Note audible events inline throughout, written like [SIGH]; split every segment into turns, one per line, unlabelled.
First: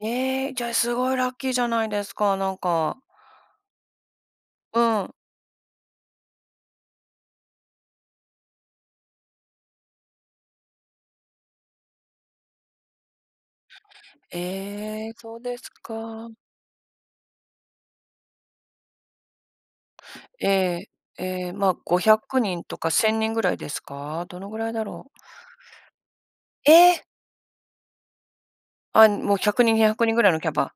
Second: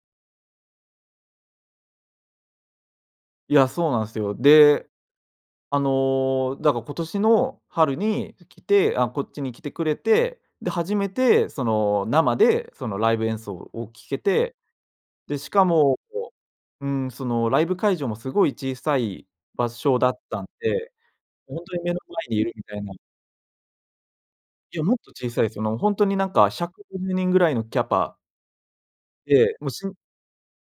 ええ、じゃ、すごいラッキーじゃないですか、なんか。
いや、そうなんすよ。
う
で
ん。
あの、だか、今年の春に、す来てあ、こっちに来てくれて、で、初めてその生でそのライブ演奏を聴けて、
ええ、そ
で
う
し
で
か
す
も、
か。
こううん、そのライブ会場もすごい小さい場所だった
え
ん
え、
で、
ええ、
ほん
まあ、
とに目
ご
の
ひゃ
前に
く
いる
に
み
んと
たい
か
な
1000人ぐらいですか？どのぐらい
い
だ
や、もっ
ろう？
と小さいすよ。ほんとになんかひゃくご
え。
じゅうにんぐらいのキャパ
あ、もう、ひゃ
で、
く
もう
にん、にひ
し
ゃ
ん
くにんぐらいのキャパ？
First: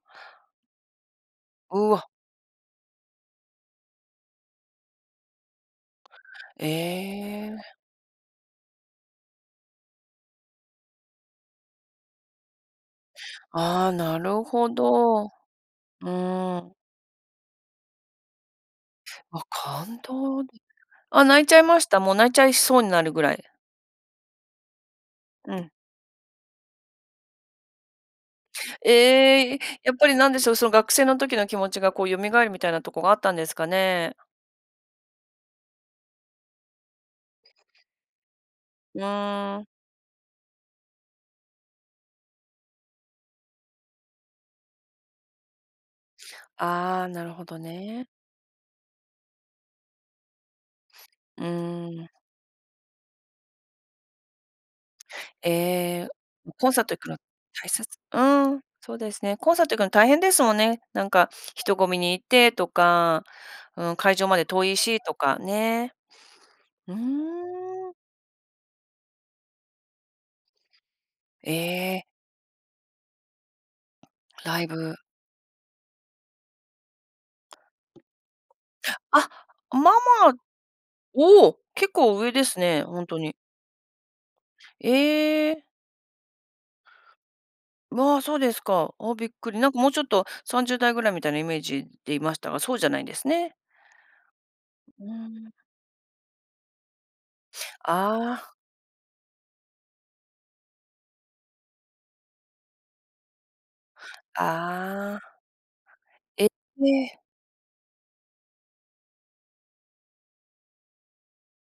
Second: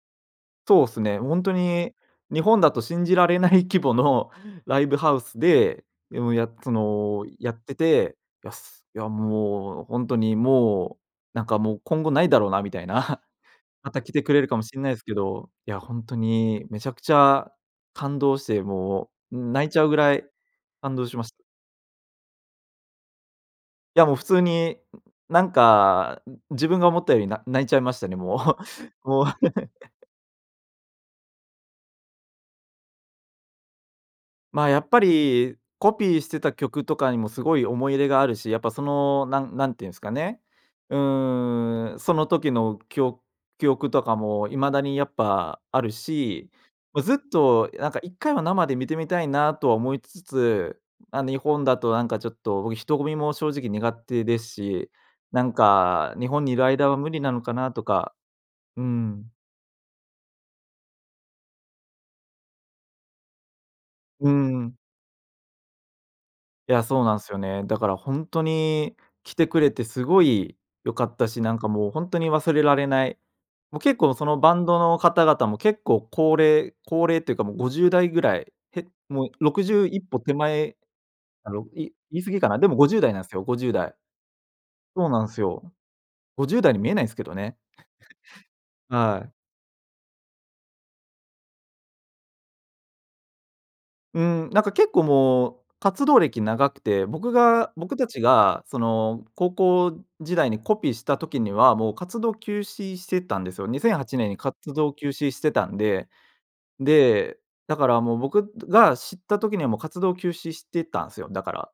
そうっすね。もうほんと
う
に
わ。
日本だと信じられない規模のライブハウスで、うんやそのやっ
ええ。
てて、やすや、もうほんとにもう、なんかもう今後ないだろうなみたいな [CHUCKLES]
あ
ま
あ、
た来
な
てくれ
る
るかも
ほ
しんないすけ
ど、
ど、いやほん
う
とに
ん。
めちゃくちゃ感動して、もう
あ、
泣いちゃうぐ
感
らい
動で、
感動しま
あ、
し
泣いちゃいました？もう泣いちゃいそうになるぐらい。
いやもう普通になん
うん。
か、ん自分が思ったより、な泣いちゃいましたね、も
え
う。もう。
え、え、やっぱ
[LAUGHS]
りなんでしょう、その学生の時の気持ちが、こう蘇るみたいなとこがあったんですかね？
まあ、やっぱり、コピーしてた曲とかにもすごい思い入れがあるし、やっぱそ
う
の、なん
ーん。
なんて言うんすかね。うん、その時の、きお記憶とかも未だにやっぱあるし、もう
ああ、
ずっ
なるほど
となんか
ね。
1回は生で見てみたいなとは思いつつ、あのい
う
ほんだと
ー
な
ん。
んかちょっと僕人混みも正直苦手ですし、な
え
ん
え、ん
か日本にいる
コンサー
間
ト
は
行く
無
の
理なのか
大
なと
切
か、
うん、
う
そうです
ん。
ね。コンサート行くの大変ですもんね。なんか人混みに行ってとか、うん会場
う
まで遠い
ん。
しとかね。
いや、
うー
そうなんすよね。だか
ん。
らほんとに来てくれてすごい良かったし、な
え
んかもうほ
え。
んとに忘れられない。もう結構そのバ
ライ
ンド
ブ
の方々も結構高齢高齢てかもう50代ぐらい、へ
あ、
もうろくじ
ま
ゅう、
あ
一歩
まあ、
手前、
お
あ
お、
ろい
結構
言い過
上
ぎ
で
か
す
な。でも
ね、
ごじゅう
ほん
だい
と
なん
に。
すよ、50代そうなんす
え
よ。
え。
50代に見えないすけどね。
わあ、そうですか。あ、
は
びっ
い。
くり。なんかもうちょっと30代ぐらいみたいなイメージでいましたが、そうじゃないんですね。
うーん、なんか結構
うん。
もう、活動歴長くて、僕が僕たち
ああ。
がその高校時代にコピーした時には、もう活動休止してたんですよ。2008年に活動休
ああ。
止してたんで、
え。え。
で、だからもう僕が知った時にはもう活動休止してたんすよ、だから。